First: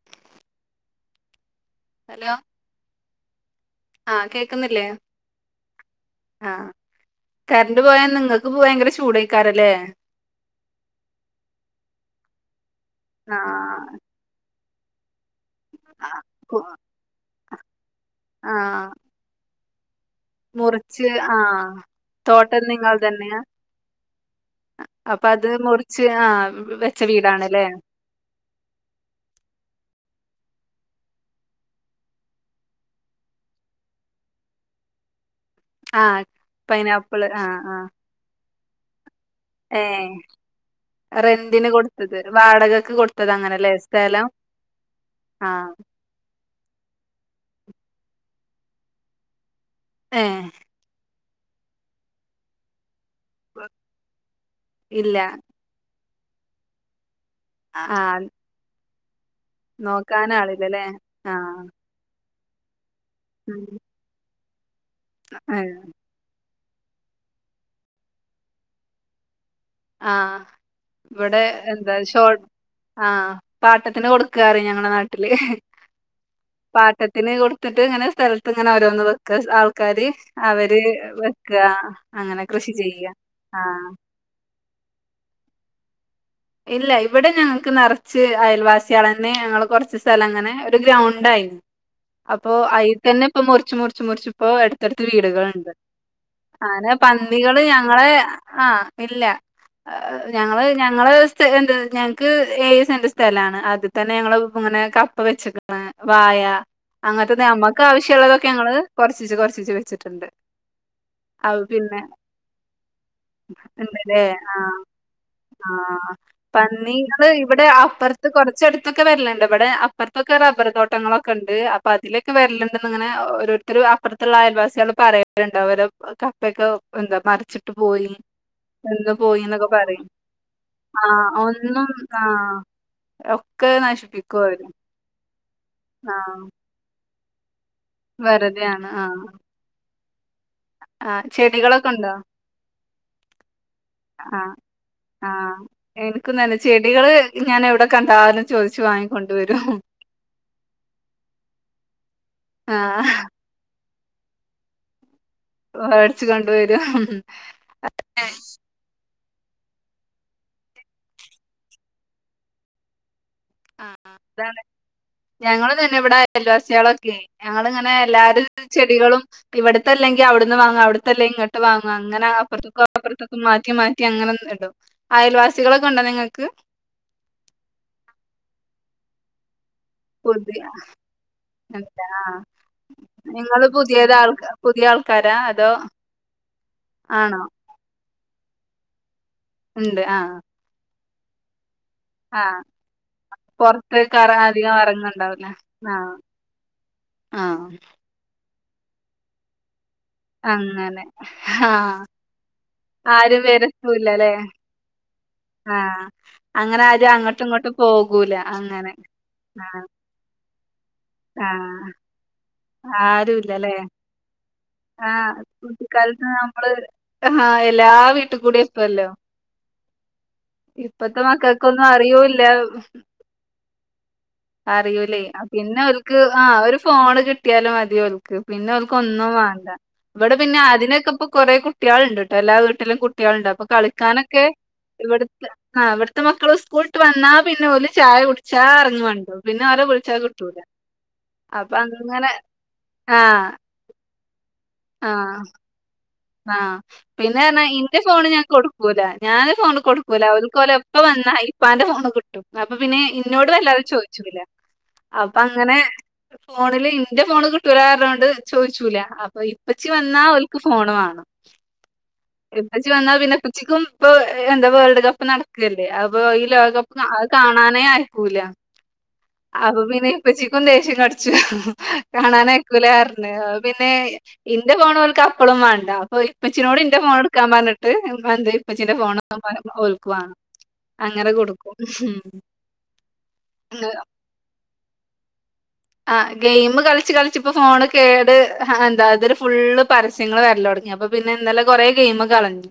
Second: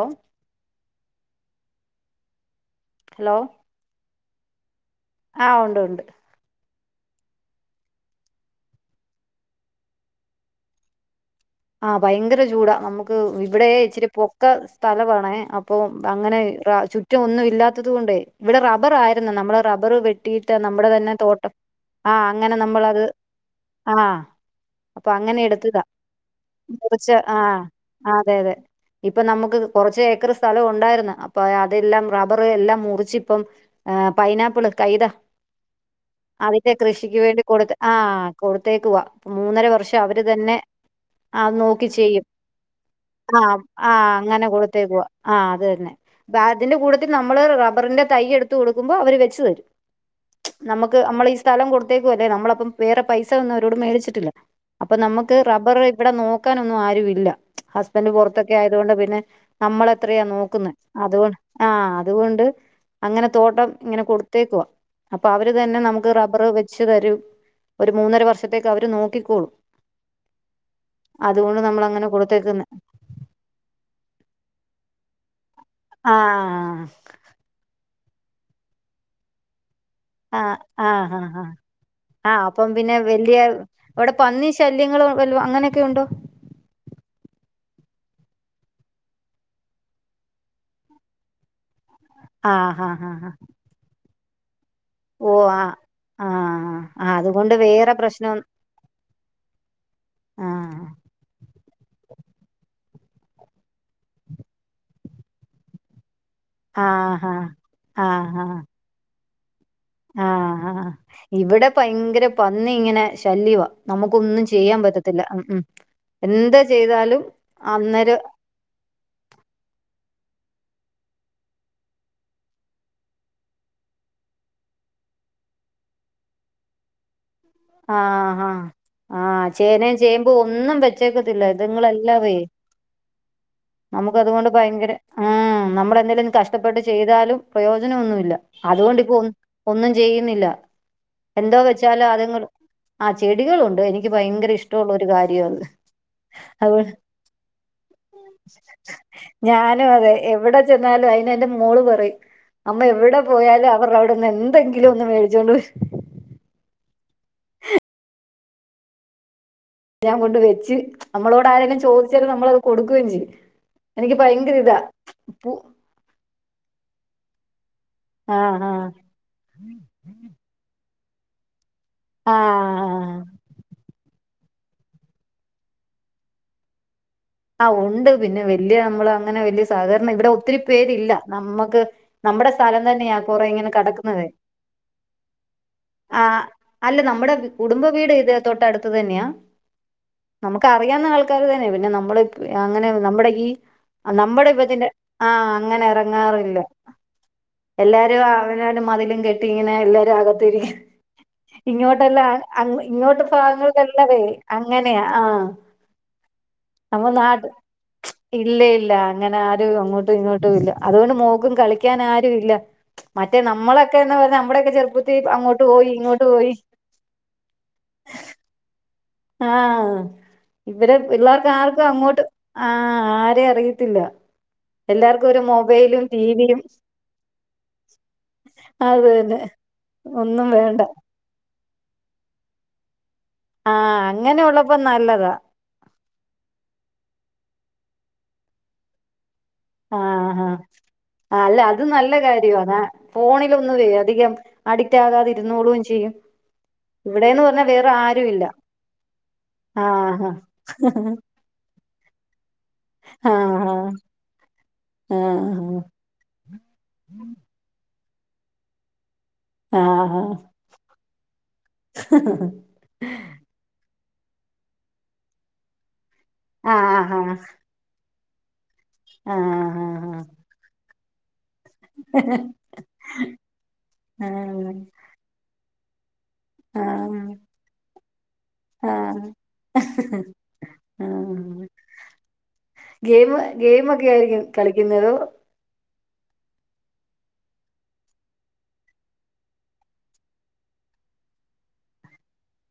O hello hello ആ കേക്കുന്നില്ലേ ആ, ഉണ്ടുണ്ട്. കറന്റ് പോയാ നിങ്ങൾക്ക് ഭയങ്കര ചൂടായിക്കാരല്ലേ ആ ഭയങ്കരചൂടാ, നമുക്കിവിടെ ആഹ് ഇച്ചിരി പൊക്ക, സ്ഥലവാ ങ്ങേ, അപ്പോ, അങ്ങനെ ആഹ് അ ചുറ്റമൊന്നുമി ത്തതുകൊണ്ടേ, ഇവിടെ ആഹ് റബ്ബർആയിരുന്നു, നമ്മളതു റബ്ബറു വെ ട്ടീയിട്ട് നമ്മുടെ മുറിച്ച് തന്നെ യീട്, നമ്മുടെതന്നെതോട്ടം ആഹ് ആ തോട്ടം നിങ്ങൾ അങ്ങനെനമ്മളത്, തന്നെയാ ആ അപ്പൊ അപ്പമങ്ങനെ അത് എടു ത്തീതാ മുറിച്ച് ആഹ് വെച്ച ആ വീടാണല്ലേ അതെയതെ ഇപ്പൊ നമുക്ക്കുറച്ചേ ക്കറ്, സ്ഥ സ്ഥലമുണ്ടായിരുന്നു. അപ്പോ അതെല്ലാം റബ്ബ എല്ലാം മുറിച്ചിപ്പം പൈനാപ്പിള്, കൈത ആഹ് അതിന്റെ കൃഷിക്കു പൈനാപ്പിള് ആഹ് വേണ്ടികൊടുത്ത് ആഹ് ആ.. കൊടുത്തേക്കുവ ഇപ്പം ഏഹ് മൂന്നരവർഷമവരുതന്നെ ആ.. റെന്റിന് അതുനോക്കി കൊടുത്തത് ചെയ്യും. വാടകക്ക് കൊടുത്തത് ആ.. അങ്ങനെല്ലേ ആ.. സ്ഥലം അങ്ങനെ കൊടുത്തേക്കുവ ആ.. ആഹ് അതുതന്നെ വാർഡിന്റെ കൂട്ടിത്തിത നമ്മള്റബ്ബറിന്റെ തൈയെടുത്ത്, കൊടുക്കുമ്പോ, അവര് വച്ചു തരും. ഏഹ് നമുക്ക്, നമ്മളീസ്ഥി സ്ഥലം കൊടുത്തേക്കുവല്ലേ, നമ്മളപ്പം വേറെ പൈസയൊന്നുമവരോട് മേടിച്ചിട്ടില്ല അപ്പൊ ഇല്ല നമുക്ക് റബുറ് ഇവിടെ നോക്കാനൊന്നും ആരുമില്ല ഹസ്ബൻഡ് ആഹ് പുറത്തൊക്കെ ആയതുകൊണ്ട് വ നെ നമ്മളെത്രയാ നോക്കുന്നു നോക്കാനാളില്ലല്ലേ അതൊ ആഹ് ആ അതുകൊണ്ട് അങ്ങനെ ഉം തോട്ടം ഇങ്ങനെ കൊടു തേക്കുവ അപ്പൊ അവര് ഏഹ് തന്നെ നമുക്ക് റബർ വെച്ച് വെച്ച് തരും ഒരു മൂന്നര വർഷത്തേക്ക് അവര് നോക്കിക്കോളും ആഹ ഇവിടെ അതുകൊണ്ട് നമ്മളങ്ങനെ എന്താഷോ കൊടുത്തേക്കുന്നെ ആഹ പാട്ടത്തിന് കൊടുക്ക ക്കറി ഞങ്ങള നാട്ടില് ആഹ് പാട്ടത്തിന് കൊടുത്തിട്ട് ഇങ്ങനെ സ്ഥലത്ത് ഇങ്ങനെ രോന്ന് വെക്ക ആക്കു ആക്കാര് ആഹ് അവര് ആഹ് ആഹ് ആഹ് വെക്കുക അങ്ങനെ ആഹ് അപ്പം കൃഷി പിന്നെ ചെയ്യ്യ വലിയ ആഹ അവിടെ പന്നി ശല്യങ്ങളോ വല്ലോ അങ്ങനെയൊക്കെ ഉണ്ടോ ഇല്ല ഇവിടെ ഞങ്ങൾക്ക് നിറച്ച് അയൽവാസിയളന്നെ ഞങ്ങൾ കുറച്ച് സ്ഥലം അങ്ങനെ ഒരു ഗ്രൗണ്ട് ആയിരുന്നു അപ്പൊ ആഹ് ഹാ അയിൽ ഹാ തന്നെ ഹാ ഇപ്പൊ മുറിച്ച് മുറിച്ച് മുറിച്ച് പോവ ട്ത്തട്ത്തി ഓ വീടുകളുണ്ട് ആഹ് ആഹ് അങ്ങനെ ആഹ് അതുകൊണ്ട് പന്നികള് വേറെ ഞങ്ങളെ പ്രശ്നം ആ ഇല്ല ഞങ്ങള് ആഹ് ഞങ്ങള് എ ഞങ്ങക്ക് ഏഴ് സെന്റ് സ്ഥലാണ് അതിൽ തന്നെ ഞങ്ങള് ഇങ്ങനെ കപ്പ വെച്ചക്കിണ് വായ ആഹ് അങ്ങനത്തെ നമ്മുക്ക് ആഹ് ആവശ്യമുള്ളതൊക്കെ ആഹ് ഞങ്ങൾ കൊറച്ചിച്ചോ കോറച്ചിച്ചോ കൊറ ചി ചി ആഹ് ആഹ് ഇവിടെ പിന്നെ പയങ്കര പന്നി ഇങ്ങനെ ശല്യമാ ഉണ്ടല്ലേ നമുക്കൊന്നും ചെയ്യാൻ പറ്റത്തില്ല ഉ ഉം എന്താ ചെയ്താലും പന്നിള് ഇവിടെ അന്നേരം അപ്പുറത്ത് കുറച്ച എടുത്തൊക്കെ വരിലണ്ട് ഇവിടെ അപ്പുറത്തൊക്കെ റബ്ബർ തോട്ടങ്ങളൊക്കെ ഉണ്ട് അപ്പൊ അതിലൊക്കെ വരലന്ന് ഇങ്ങനെ ഓരോരുത്തരു അപ്പൊറത്തുള്ള അയൽവാസികൾ പറയാറുണ്ട് അവ കപ്പയൊക്കെ എന്താ പ ആഹഹാ ആഹ എന്നൊക്കെ ചേനയും പറയും ചേമ്പു ഒന്നും ആഹ് വെച്ചേക്കതില്ലാ ഇത്ങ്ങൾ ഒന്നും എല്ലാവേ ആഹ് ഒക്കെ നമ്മക്ക് നശിപ്പിക്കും അത്കൊണ്ട് അവര് ഭയങ്കര ആ നമ്മളെന്തേലൊന്ന് ആഹ് കഷ്ടപ്പെട്ട് ചെയ്യ്ച്ചാൽ താലും പ്രയോജനം ഒന്നുമില്ല വെറുതെയാണ് അതുകൊണ്ട് ഇപ്പോ ആഹ് ഒന്നും ചെയ്യ് ക്കാൻ ജെയും ന്നില്ലാ ആഹ് എന്തോ ചെടികളൊക്കെ വെച്ചാലോ ഉണ്ടോ അത് ആ ചെടികളുണ്ട്. എനിക്ക് ഭയങ്കര ആഹ് ഇഷ്ടമുള്ള ഒരു കാര്യ ആഹ് അത്. എനിക്കും തന്നെ അത്കൊ ചെടികള് ഞാൻ എവിടെ കണ്ടാലും ചോദിച്ചു വാങ്ങിക്കൊണ്ടുവരും ഞാനും അതെ എവിടെ ചെന്നാലും അതിന് എന്റെ മോള് പറയും അമ്മ ആഹ് എവിടെ പോയാലും അവർ അവിടെന്ന് എന്തെങ്കിലും ഒന്ന് മേടിക്കും വാടിച്ച കൊണ്ട വരും ഉ അ ഞാൻ കൊണ്ട് വെച്ച് അമ്മളോട് ആരെങ്കിലും ചോദിച്ചാലും നമ്മളത് കൊടുക്കുവെം ചെയ്യും ആ എനിക്ക് ഭയങ്കര അതാണ് ഇതാ പൂ ഞങ്ങള് തന്നെ ഇവിടെ അയൽവാസികളൊ [unintelligible] എല്ലാും ആഹ് ആഹ് ചെടികളും ഇവിടത്തെല്ലെങ്കിൽ അവിടുന്ന് വാങ്ങു അവി [unintelligible] വാങ്ങു അങ്ങനെ അപ്പുറത്തക്ക ആഹ് അപ്പറത്തക്കും മാറ്റി മാറ്റി അങ്ങനെ ണ്ടോ അയൽവാസികളൊക്കെ ഉണ്ടോ നിങ്ങൾക്ക് ആ ഉണ്ട് പിന്നെ വല്ിയ നമ്മള് അങ്ങനെ വലിയ സാധാരണ ഇവിടെ ഒത്തിരി പുതിയ പേരില്ല നമ്മുക്ക് ആഹ് നമ്മുടെ സ്ഥലം തന്നെയ കൊറെ നിങ്ങള് ഇങ്ങനെ പുതിയത് കടക്കുന്നത് ആൾ പുതിയ ആൾക്കാരാ അതോ ആ അല്ല നമ്മുടെ ആണോ കുടുംബ വീട് ഇത തൊട്ടടുത്ത് തന്നെയാ ഉണ്ട് ആഹ് നമുക്ക് അറിയ നമ്മ ആഹ് അങ്ങനെ നമ്മുടെ ഈ പൊറത്തേക്ക് നമ്മുടെ അധികം ഇപ്പത്തിന്റെ ആ എറങ്ങണ്ടാവൂല അങ്ങനെ ആഹ് ഇറങ്ങാറില്ല ആഹ് എല്ലാരും എ മതില കട്ട ഇങ്ങനെല്ല കത്തി അങ്ങനെ ആഹ് ഇങ്ങോട്ടല്ല അ ഇങ്ങോട്ട് ഭാഗങ്ങതല്ലതേ അങ്ങനെയാ ആഹ് ആഹ അങ്ങനെ നമ്മ ആരും നാട്ട അങ്ങോട്ടും ഇങ്ങോട്ടും പോകൂല ഇല്ല ഇല്ല അങ്ങനെ ആരും ആഹ് അങ്ങോട്ടും ഇങ്ങോട്ടും ഇല്ല അതുകൊണ്ട് മോക്കും ആഹ് കളിക്കാന ആരുും ഇല്ല മറ്റേ ആരുല്ലല്ലേ നമ്മളൊക്കെ എന്ന് പറഞ്ഞാ നമ്മുടെയൊക്കെ ചെറുപ്പത്തിൽ ആഹ് അങ്ങോട്ട് പോയി ഇങ്ങോട്ട് കുട്ടിക്കാലത്ത് പോയി നമ്മള് ആഹ എല്ലാ വീട്ടിൽ കൂടി ഇപ്പല്ലോ ആഹ ഇവിടെ പിള്ളേർക്ക ആർക്കും മക്കൾക്കൊന്നും അങ്ങോട്ട് അറിയൂല്ല ആഹ ആര അറിയത്തില്ല അറിയൂലേ എല്ലർക്കും ഒരു ആഹ് മൊബൈലും ടിവിയും കുട്ടിയാലും മതിയോക്ക് പിന്നെ അവക്ക് അത് ഒന്നും തന്നെ വേണ്ട ഇവിടെ ഒന്നും പിന്നെ വേണ്ട അതിനൊക്കെ ഇപ്പ കുറെേ കുട്ടികൾ ഉണ്ട് കേട്ടോ അല്ലാതെ അല്ല കുട്ടികളണ്ട് അപ്പൊ ആഹ് അങ്ങനെ കളിക്കാനൊക്കെ ഉള്ളപ്പോ നല്ലതാ ഇവിടുത്തെ ആ ഇവിടുത്തെ മക്കൾ സ്കൂളിട്ട് വന്നാ പിന്നെ പോലെ ചായ കുടിച്ചാ ഇറങ്ങ വണ്ടോ ആഹഹ അല്ല അപ്പൊ അത് നല്ല അങ്ങനെ കാര്യമാണ് ആഹ് ഫോണിലൊന്ന വേ അധികം അഡിക്റ്റ് ആകാതി ഇരുന്നോളും ചെയ്യും ആഹ പിന്നെ ഇവിടെന്ന് പറഞ്ഞാ വേറെ ഇന്റെ ഫോണ് ആരും ഞാൻ ഇല്ല കൊടുക്കൂല ഞാാന് ഫോണ് കൊടുക്കൂല ആഹ് ഒക്കോല എപ്പ വന്ന അന്റെ ഫോണ് കിട്ടും അപ്പൊ പിന്നെ ഇന്നോട് ആഹ് വല്ലാതെ ചോദിച്ചില്ല ആഹ് അപ്പൊ അങ്ങനെ ഫോണില് ഇന്റെ ഫോണ് കിട്ടരാാരണ്ട് അത് ചോദിച്ചൂല ഓ ആഹ് ഇപ്പച്ചി വന്നാ ആഹ് അവക്ക് ഫോണ വ ആ കഴിച്ചു വന്നാ പിന്നെ പുച്ചിക്കും ഇപ്പൊ എന്താ വേൾഡ് കപ്പ് നടക്ക്‌ല്ലേ അപ്പൊ ഈ ആഹ് ആഹ് ലോകകപ്പ് ആഹ് അത് ആഹ് കാണാനേ ആയി ക്കൂല അപ്പൊ പിന്നെ ആഹ് ഇപ്പച്ചിക്കും ദേഷ്യം ച്ച് കാണാൻ അയ്ക്കൂല പർഞ് പിന്നെ ആഹ് ഇന്റെ ആഹ് ഫോണ് ഓൽക്ക്‌ അപ്പളും വാ ന്താവും ഓര് ഇപ്പച്ചിനോട് ഇന്റെ ഫോൺ ആഹ് എടുക്കാൻ പറഞ്ഞിട്ട് എന്തി ഇപ്പച്ചീന്റെ ഫോണ് ആഹ് പോല ഓൽക്കുവാണം അങ്ങനെ ആഹ് കൊടുക്കും ഗെയിം ഉം ഗെയിമൊക്കെ ആയിരിക്കും കളിക്കുന്നത് ആ ഗെയിം കളിച്ച് കളിച്ച് ഇപ്പോ ഫോണ് കേട് എന്താ ഇതില് ഫുള്ള് പരസ്യങ്ങള് വരല് തൊടങ്ങി അപ്പൊ പിന്നെ ഇന്നലെ കൊറെേ ഗെയിം കളഞ്ഞു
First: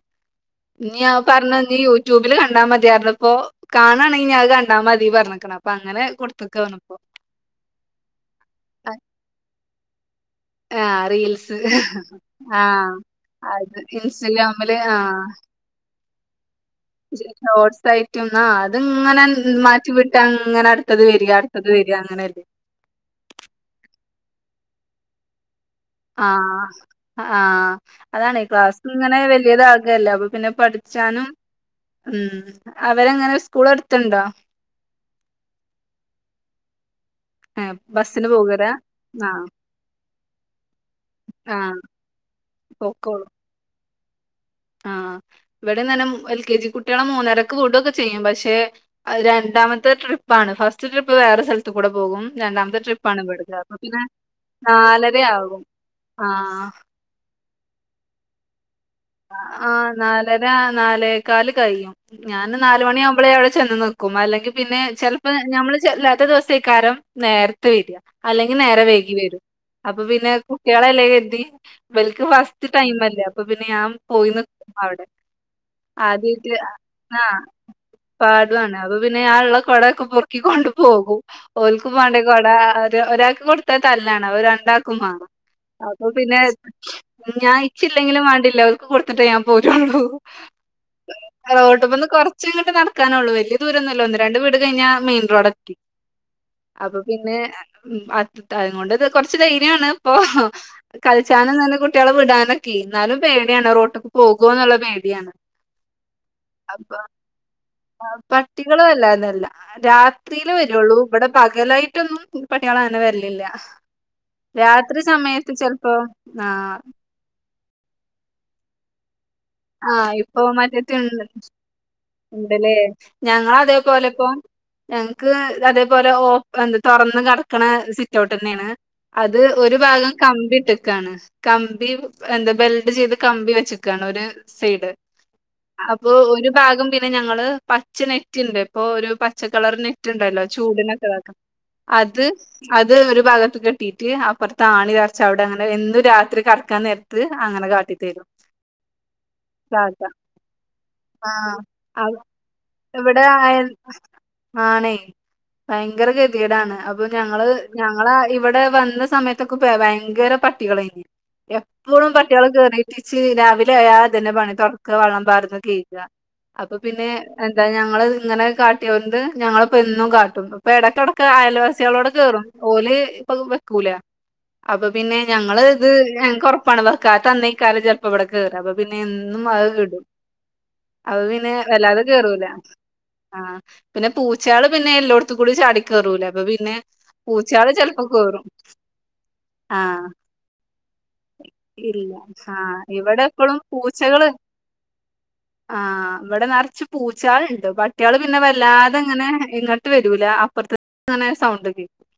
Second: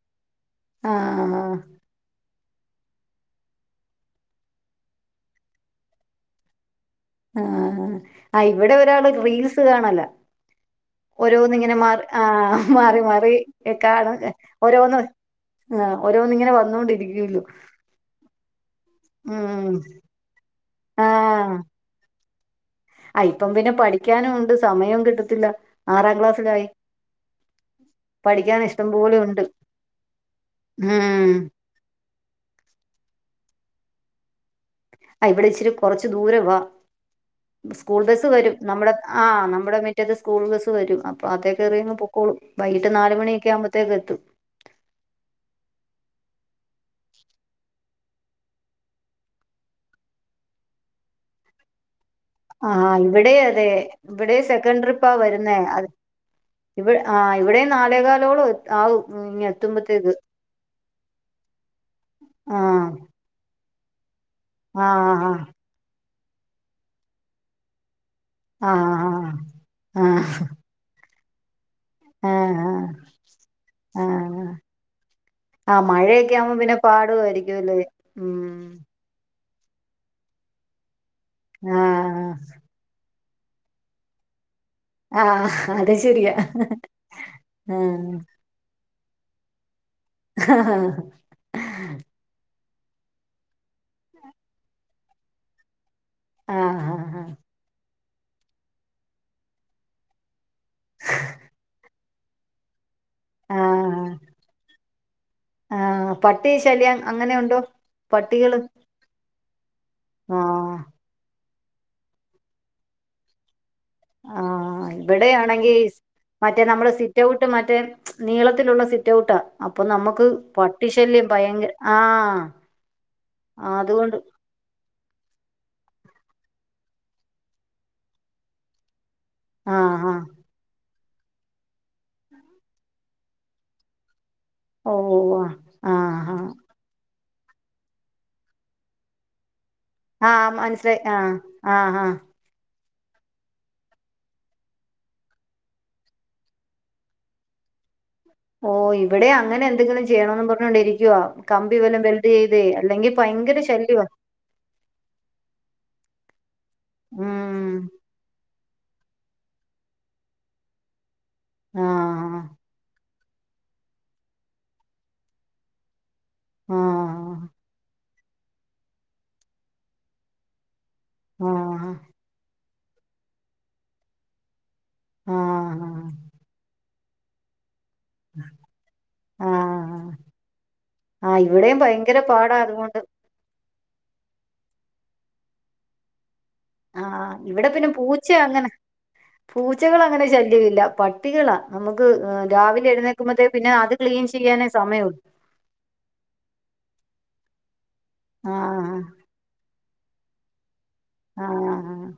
ഞാ ആഹ് പറഞ് നി യൂട്യൂബില് കാണ കണ്ടാ മതിയരർഞു പ്പോ കാണണെങ്കി അത് കണ്ടാമതി പറഞ്ഞക്ക്‌ണ് അപ്പൊ അങ്ങനെ കൊടുത്ത്ക്കാ തോണു ഇപ്പൊ ആഹ് ആ ഇവ്ടെ ഒരാള് റീൽസ് സ് കാണലാ ആഹ് റീൽസ് ആഹ് മാറി മാറി അത് കാണും ഇൻസ്റ്റഗ്രാമില് ഓരോന്ന് ആഹ് ഓരോന്ന് ഇങ്ങനെ വന്നോണ്ടിരിക്കുല്ലോ ഷോട്ട്സായിട്ടും ആ അത്ങ്ങനെ ഉം മാറ്റി വിട്ടാ അങ്ങനെ ട് അടുത്തത് വര്യ അടുത്തത് വര്യ അ അങ്ങനല്ലെ അയിപ്പം പിന്നെ പഠിക്കാനും ഉണ്ട് സമയേം കിട്ടത്തില്ല ആറാം ക്ലാസ്സിലായി ആഹ് ആഹ് ആഹ് അതാണെ പഠിക്കാൻ ഇഷ്ടം ക്ലാസ്സ് പോലെ ഇങ്ങനെ ഉണ്ട് വല്യതാകല്ലെ അപ്പൊ പിന്നെ പഠിച്ചാനും ഉം ഉം അവരെങ്ങനെ സ് കുളട്ത്ത്ഇണ്ടോ ഇവ്ടെ ഇച്ചിരി കുറച്ചു ദൂരംവാ ഏഹ് സ്കൂൾ ബസ്സ് ബസ്സിന് വരും പോകലാ നമ്മളെ ആ ആഹ് നമ്മ്ടെ മിറ്റത്ത് സ്കൂൾ ബസ്സ് വരും അപ്പൊ അതൊ ആഹ് കയറിയങ് പൊക്കോളും വൈകിട്ട് നാല്മണിയൊക്കെ ആവ്മ്പ തെക്ക്എത്തും ആ ഇവ്ടെതന്നെ എൽ കെ ജി കുട്ടികളെ മൂന്നരക്ക് വിടുംഒക്കെ ചെയ്യും പഷേ രണ്ടാമത്തെ ട്രിപ്പാണ് ഫസ്റ്റ് ട്രിപ്പ് വേറെ സ്ഥലത്തു കൂടെ പോകും രണ്ടാമത്തെ ആഹ് ട്രിപ്പാണ് ഇവിടെ ഇവിടുത്തെ അതെ അപ്പൊ പിന്നെ ഇവിടെ സെക്കൻഡ് ട്രിപ്പാ നാലര വരുന്നേ ആകും അ ആഹ് ആ ഇവിടേം നാലെകാലോളം എ ആ നാലര നാലേക്കാല് കയ്യും ഞാന് ആ നാലുമണിയാവുമ്പളെ അവ്ടെ ചെന്ന് നിക്കും അല്ലെ പിന്നെ ആ ചെലപ്പോ ഞമ്മള് ചെല്ലാ ത്ത് ദിവസയ്ക്കാരം നേരത്തെ വര് വ അല്ലെങ്കി ആ ആ നേരം വൈകി വരും അപ്പൊ ആ പിന്നെ കുട്ടികളല്ലെ കര് ദി ഇവൽലക്ക് ആ ഫസ്റ്റ് ടൈം അല്ലേ അപ്പൊ പിന്നെ ഞാമ്മ് ആ പോയി നി അവിടെ ആ മഴയൊക്കെ ആദ്യായിട്ട് ആവുമ്പോ പിന്നെ ആ പാടുമായിരിക്കുംല്ലേ ഉം പാടാണ് അപ്പൊ പിന്നെ ഞാഉള്ള കൊടയൊക്കെ പൊറക്കികൊണ്ടു പോകും ആ ഓൽക്കും മാണ്ടേ കൊട ഒരാ കൊടുത്ത തല്ലണ് അയ് രണ്ടാ രണ്ടാക്കും ആ മാണം അത് അപ്പൊ ശരിയാ പിന്നെ ഞാൻ ആ ഇച്ചില്ലെങ്കിലും വേണ്ടില്ല ഓല്‍ കൊടുത്തിട്ട് ഞൻ പോരോള്ളൂ [unintelligible] റോട്ടുമ്മന്ന് കുറച്ച് നടക്കാനുള്ളള്ള വല്ലേ ദൂരംന്നല്ലോ ഒന്ന് രണ്ട് വീട് കഴിഞ്ഞൽ മെയിൻ റോഡൊത്തി ആ അപ്പൊ പിന്നെ ഉ അത് അതുകൊണ്ട്ത് കൊറച്ച് ധൈര്യമാണ് ഇപ്പൊ കളിച്ചനും നല്ല കു കുട്ടികള വിടാനൊക്കെ എന്നാലും പേ ടി ആ ആ റോട്ടക്ക് പോകൊ എന്നുള്ള പേടിയാണ് ആഹ് പട്ടി അപ്പൊ ശല്യം അങ്ങനെയുണ്ടോ ആ പട്ടികള് പട്ടികളും വല്ലാതേല്ല രാത്രിയില് ആഹ് വരുള്ളൂ ഇവിടെ ഇ പകലായിട്ടൊന്നും പട്ടികള അങ്ങനെ വരിലില്ല ആഹ് രാത്രി സമയത്ത് ഇവിടെയാണെങ്കി ചെലപ്പോ ആ മറ്റേ നമ്മള് സിറ്റ് ഔട്ട് മറ്റേ നീളത്തിലുള്ള സിറ്റ്ഔട്ടാ ആ ഇപ്പൊ മറ്റത്തിണ്ട് ഭയങ്കര ആഹ് ഉണ്ടല്ലേ ഞങ്ങള അതേ പോലെ അതുകൊണ്ട് ഇപ്പോ ഞങ്ങക്ക് അതേപോലെ ഓ എ തുറന്ന് കടക്കണ സിറ്റ് ഔട്ട് തന്നെയാണ് അത് ഒരു ആഹ് ഭാഗം ആഹ് കമ്പിട്ട് ക്കാണ് കമ്പി എന്താ ബെൽഡ് ചെയ്ത് കമ്പി വെച്ചക്കാണ് ഒരു സൈഡ് ഓഹ് ഓഹ് അപ്പോ ആഹ് ആഹ് ഒരു ഭാഗം പിന്നെ ഞ ങ്ങള് പച്ച നെറ്റ ഉണ്ട് ഇപ്പോ ഒരു പച്ചാ കളർ നെറ്റ് ഉണ്ടല്ലോ ആഹ് മനസ്സിലായി ചൂടിനൊക്കെ ആഹ് ഇതാക്ക്ണേ ആഹ് ആഹ് അത് അത് ഒരു ഭാഗത്ത് കെട്ടിട്ട് അപ്പുറത്ത് ആണി തറച്ച അവിടെ അങ്ങനെ എന്തും രാത്രി കടക്കാൻ നേരത്ത് നേരത്ത് അങ്ങനെ കാട്ടി തരും ഓ ഇവിടെ അങ്ങനെ എന്തെങ്കിലും ചെയ്യണന്ന് പറഞ്ഞോണ്ട ഇരിക്കവാ ആഹ് കമ്പി വല്ലും അവ ബെൽഡ് ചെയ്ത അല്ലെങ്കി ഇവിടെ ആയ ഭയങ്കര ശല്യവാ ആണേ ഭയങ്കര ഗതിടാണ് അപ്പൊ ഉം ഞങ്ങള് ഞങ്ങള ഇവിടെ വ സമയത്തൊക്കെ ഭയങ്കര പട്ടികളെനി എപ്പളും ആഹ് പട്ടികള് കേറിട്ട് ചീര വി അന്ത്യായാ ഇതെന്നെ പണി തൊടക്കാ വെള്ളം പാർന്ന് കഴുക അപ്പൊ പിന്നെ ആഹ് എന്താ ഞങ്ങള് ഇങ്ങനെ കാട്ടിയോണ്ട് ഞങ്ങളിപ്പം എന്നും കാട്ടും ഇപ്പടെക്ക് തൊടക്ക ആഹ് അയൽവാസികളോട് കയറും ഓല് ഇപ്പം വെക്കൂല അപ്പോ പിന്നെ ഞങ്ങള് ആഹ് ഇത് ഞങ്ങ്ക്ക് കൊറപ്പാണതാ [unintelligible] കേറാ അപ്പോ പിന്നെ ആഹ് എന്നും അത് ആഹ് കേടും അത് ആഹ് പിന്നെ ഇവിടെയും വല്ലാതെ ഭയങ്കര കേറൂല പാടാ അതുകൊണ്ട് ആഹ് പിന്നെ പൂച്ചകള് പിന്നെ എല്ലോടത്തുക്കുടി ചാടി കേറുലേ അപ്പോ പി ആഹ് ഇവടെ പിന്നെ പൂച്ച അങ്ങനെ ആഹ് പൂച്ചകളങ്ങനെ ശല്യവില്ല പട്ടികളാ നമുക്ക് രാവിലെ ഇവടെ എഴുന്നേക്കുമ്പോത്തേ എപ്പോഴും പിന്നെ അത് ക്ലീൻ പൂച്ചകള് ചെയ്യാനേ സമയമുള്ളൂ ആഹ് ഇവടെ നെറച്ച് പൂച്ചകൾ ള്ളു [unintelligible] കുട്ട്യള് പിന്നെ വല്ലാതെ ആഹ് ഇങ്ങനെ ഇങ്ങ ട്ട് വരൂല അപ്രത്ത് അങ്ങനെ ആഹ് സൗണ്ട് കേക്കും ആഹ്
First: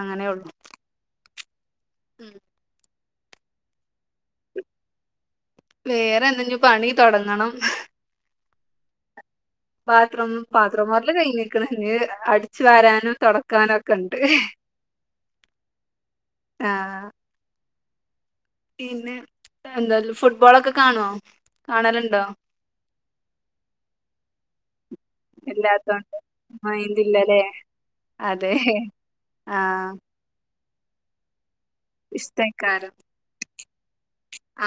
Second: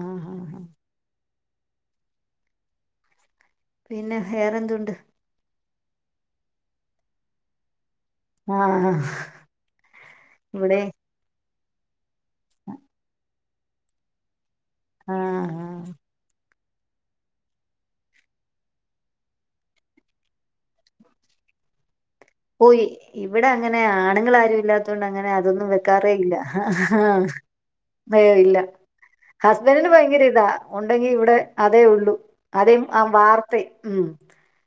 അങ്ങനെ ഒള്ളു ആഹ് ഉം പിന്നെ വേറെന്തുണ്ട് വേറെ എന്തെന്ന് പണി തൊടങ്ങണം ആഹ് പാത്രം ഇവിടെ പാത്രമൊറല് കഴിഞ്ഞ് ക്ക്ണ് ഇഞ്ഞ് അടിച്ചു വരാനും തൊടക് ക്കാനൊക്കെ ഒണ്ട് ആഹ് ഹാ ആഹ് പിന്നെ എന്താല് ഫുട്ബോളൊക്കെ കണോ കാണലു പോയി ഇവിടെ അങ്ങനെ ആണുങ്ങൾ ആരു ഇല്ലാത്തൊണ്ട് അങ്ങനെ അതൊന്നും വെക്കാറേ ഇല്ലാത്തോണ്ട് ഇല്ല മൈൻഡ് ഇല്ലല്ലേ ഏയ് അതെ ഇല്ല ഹസ്ബൻഡന് ആഹ് ഭയങ്കരം ഇതാ ഉണ്ടെങ്കി ഇവിടെ അതേ ഉള്ളൂ അതേ ഇഷ്ടേക്കാരം ആ വാർത്ത ഉം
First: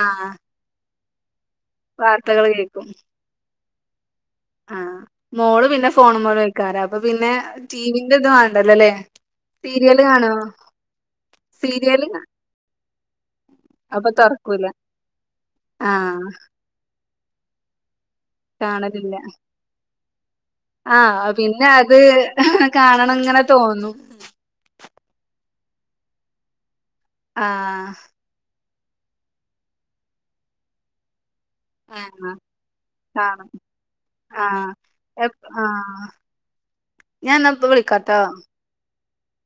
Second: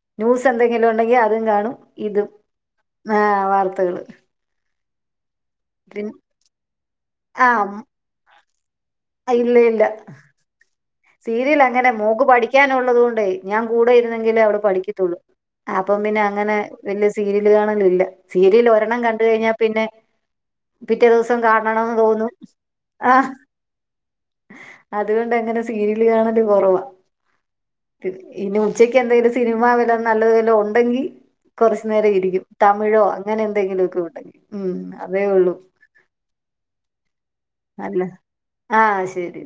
ആഹ് ന്യൂസ് എന്തെങ്കിലും ഉണ്ടെങ്ക അതും കാണും ഇതും ക്കും ആഹ് വാർത്തകള് ആഹ് മോള് പിന്നെ പിൻ ഫേണമ്മെ കളിക്കാറാ അപ്പൊ പിന്നെ ആഹ് ടിവിന്റെ ഇതു ണ്ടല്ലല്ലേ സീരിയല് കാണോ? സീരിയല് അങ്ങനെ മോക്ക് പഠിക്കാനൊള്ളതുകൊ ണ്ടേയ് ഞാൻ കൂടെ അപ്പൊ ഇരുന്നെങ്കിലേ അവള് തുറക്കൂല പഠിക്കത്തുള്ളൂ അപ്പം പിന്നെ ആഹ് അങ്ങനെ വല്യ സീരിയല് കാണലില്ല സീരിയല് ഒരെണ്ണം കാണലില്ല കണ്ട് കഴിഞ്ഞാ പിന്നെ പിറ്റേ ആഹ് ദിവസം പിന്നെ അത് കാണണംന്ന് തോന്നും കാണണം ആഹ് ഇങ്ങനെ തോന്നും അതുകൊണ്ട് അങ്ങനെ സീരിയല് കാണല് കൊറവാ ആഹ് ഉച്ചയ്ക്ക് എന്തെങ്കിലും സിനിമാ വല്ലതും നല്ലത് വല്ലതും ഉണ്ടെങ്കി കൊറച്ചു നേരം ഇരിക്കും തമിഴോ അങ്ങനെ കാണും എന്തെങ്കിലുമൊക്കെ ഒണ്ടെങ്കി ആഹ് ഉം അതേ എപ് ഒള്ളൂ ആഹ് ഞാൻ എന്നാ ഇപ്പ അല്ലാ വിളിക്കാട്ടോ ആഹ് ശ ശരി